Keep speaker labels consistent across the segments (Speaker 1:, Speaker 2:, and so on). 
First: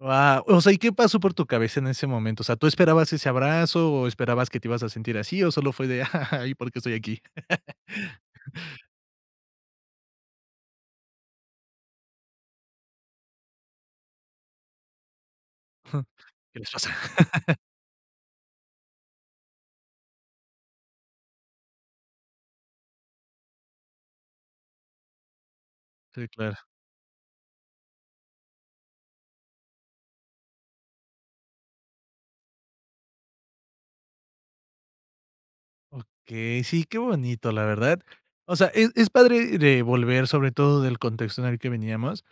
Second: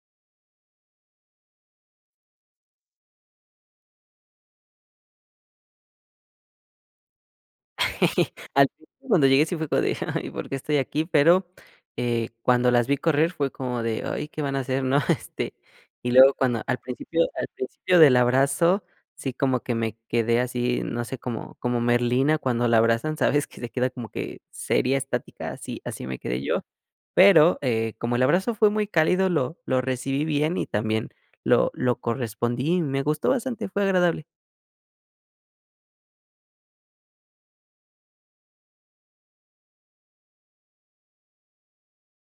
Speaker 1: Guau, o sea, ¿y qué pasó por tu cabeza en ese momento? O sea, ¿tú esperabas ese abrazo?, o, ¿esperabas que te ibas a sentir así?, o solo fue de: "Y, ¿por qué estoy aquí?"
Speaker 2: Al principio, cuando llegué sí fue como de, ay, ¿por qué estoy aquí? Pero, eh, cuando las vi correr fue como de, ay, ¿qué van a hacer, no? Este,
Speaker 1: Jum,
Speaker 2: y y luego
Speaker 1: ¿qué
Speaker 2: cuando,
Speaker 1: les
Speaker 2: al
Speaker 1: pasa?
Speaker 2: principio al principio del abrazo, sí como que me quedé así, no sé, como como Merlina cuando la abrazan, ¿sabes?, que se queda como que seria, estática, así así me
Speaker 1: Sí,
Speaker 2: quedé
Speaker 1: claro.
Speaker 2: yo. Pero, eh, como el abrazo fue muy cálido, lo lo recibí bien, y también lo lo correspondí, y me gustó bastante, fue agradable.
Speaker 1: Okey. Sí, qué bonito, la verdad. O sea, es es padre re volver, sobre todo del contexto en el que veníamos,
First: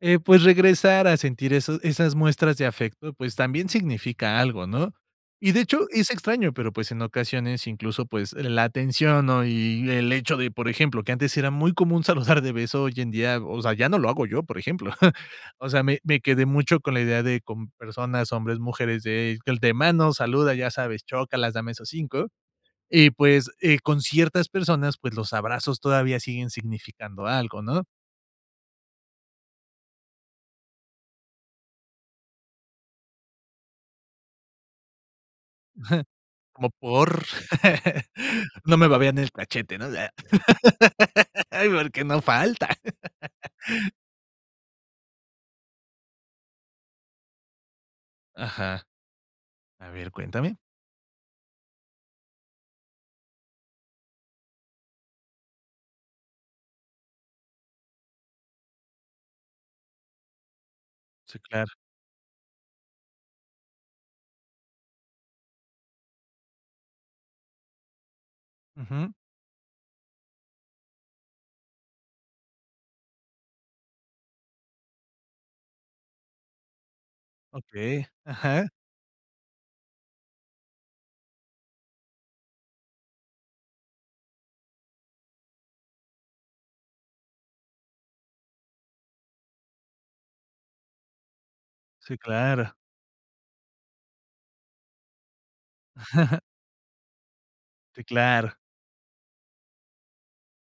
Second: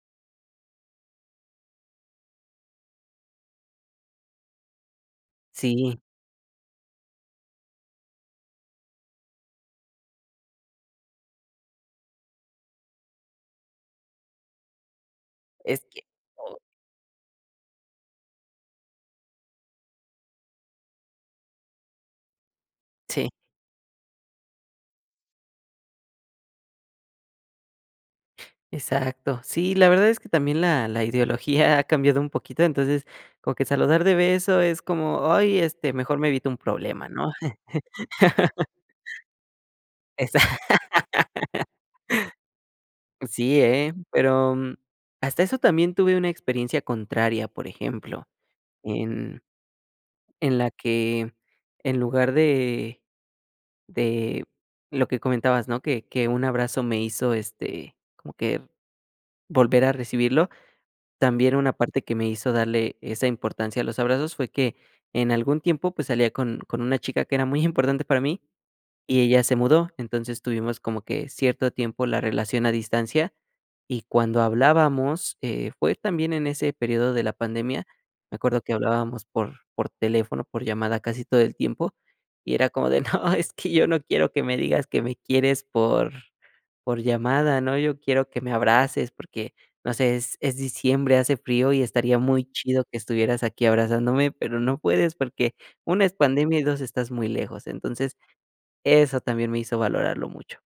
Speaker 1: eh, pues, regresar a sentir eso esas muestras de afecto, pues, también significa algo, ¿no? Y, de hecho,
Speaker 2: Sí.
Speaker 1: es extraño, pero, pues, en ocasiones incluso, pues, la atención, ¿no? Y el hecho de, por ejemplo, que antes era muy común saludar de beso, hoy en día, o sea, ya no lo hago yo, por ejemplo. O sea,
Speaker 2: Es
Speaker 1: me
Speaker 2: que
Speaker 1: me quedé
Speaker 2: oh.
Speaker 1: mucho con la idea de con personas, hombres, mujeres de de manos, saluda, ya sabes, chócalas, dame esos 5, y
Speaker 2: Sí.
Speaker 1: pues, eh, con ciertas personas, pues, los abrazos todavía siguen significando algo, ¿no?
Speaker 2: Exacto. Sí, la verdad es que también la la ideología ha cambiado un poquito, entonces, como que saludar de beso es como, ay este, mejor me evito un
Speaker 1: ¿Como
Speaker 2: problema,
Speaker 1: por?
Speaker 2: ¿no?
Speaker 1: No me babeén el cachete, ¿no?
Speaker 2: Exa
Speaker 1: Ay, porque, no falta.
Speaker 2: Sí, ¿eh?, pero, hasta eso también tuve una experiencia contraria, por ejemplo,
Speaker 1: Ajá.
Speaker 2: en
Speaker 1: A ver,
Speaker 2: en
Speaker 1: cuéntame.
Speaker 2: la que en lugar de de lo que comentabas, ¿no? Que que un abrazo me hizo, este, como que volver a recibirlo.
Speaker 1: Sí,
Speaker 2: También,
Speaker 1: claro.
Speaker 2: una parte que me hizo darle esa importancia a los abrazos fue que en algún tiempo, pues, salía con con una chica que era muy importante para mí
Speaker 1: Ujú.
Speaker 2: y ella se mudó. Entonces, tuvimos como que cierto tiempo la relación a distancia, y cuando hablábamos, eh, fue también en ese periodo de la pandemia,
Speaker 1: Okey.
Speaker 2: me acuerdo
Speaker 1: Ajá.
Speaker 2: que hablábamos por por teléfono, por llamada casi todo el tiempo, y era como de: "No, es que yo no quiero que me digas que me quieres por por llamada, ¿no? Yo quiero que me abraces porque, no sé, es, es diciembre, hace frío y
Speaker 1: Sí,
Speaker 2: estaría muy
Speaker 1: claro.
Speaker 2: chido que estuvieras aquí abrazándome, pero, no puedes porque, 1 es pandemia, y 2, estás muy lejos".
Speaker 1: Sí,
Speaker 2: Entonces,
Speaker 1: claro.
Speaker 2: eso también me hizo valorarlo mucho.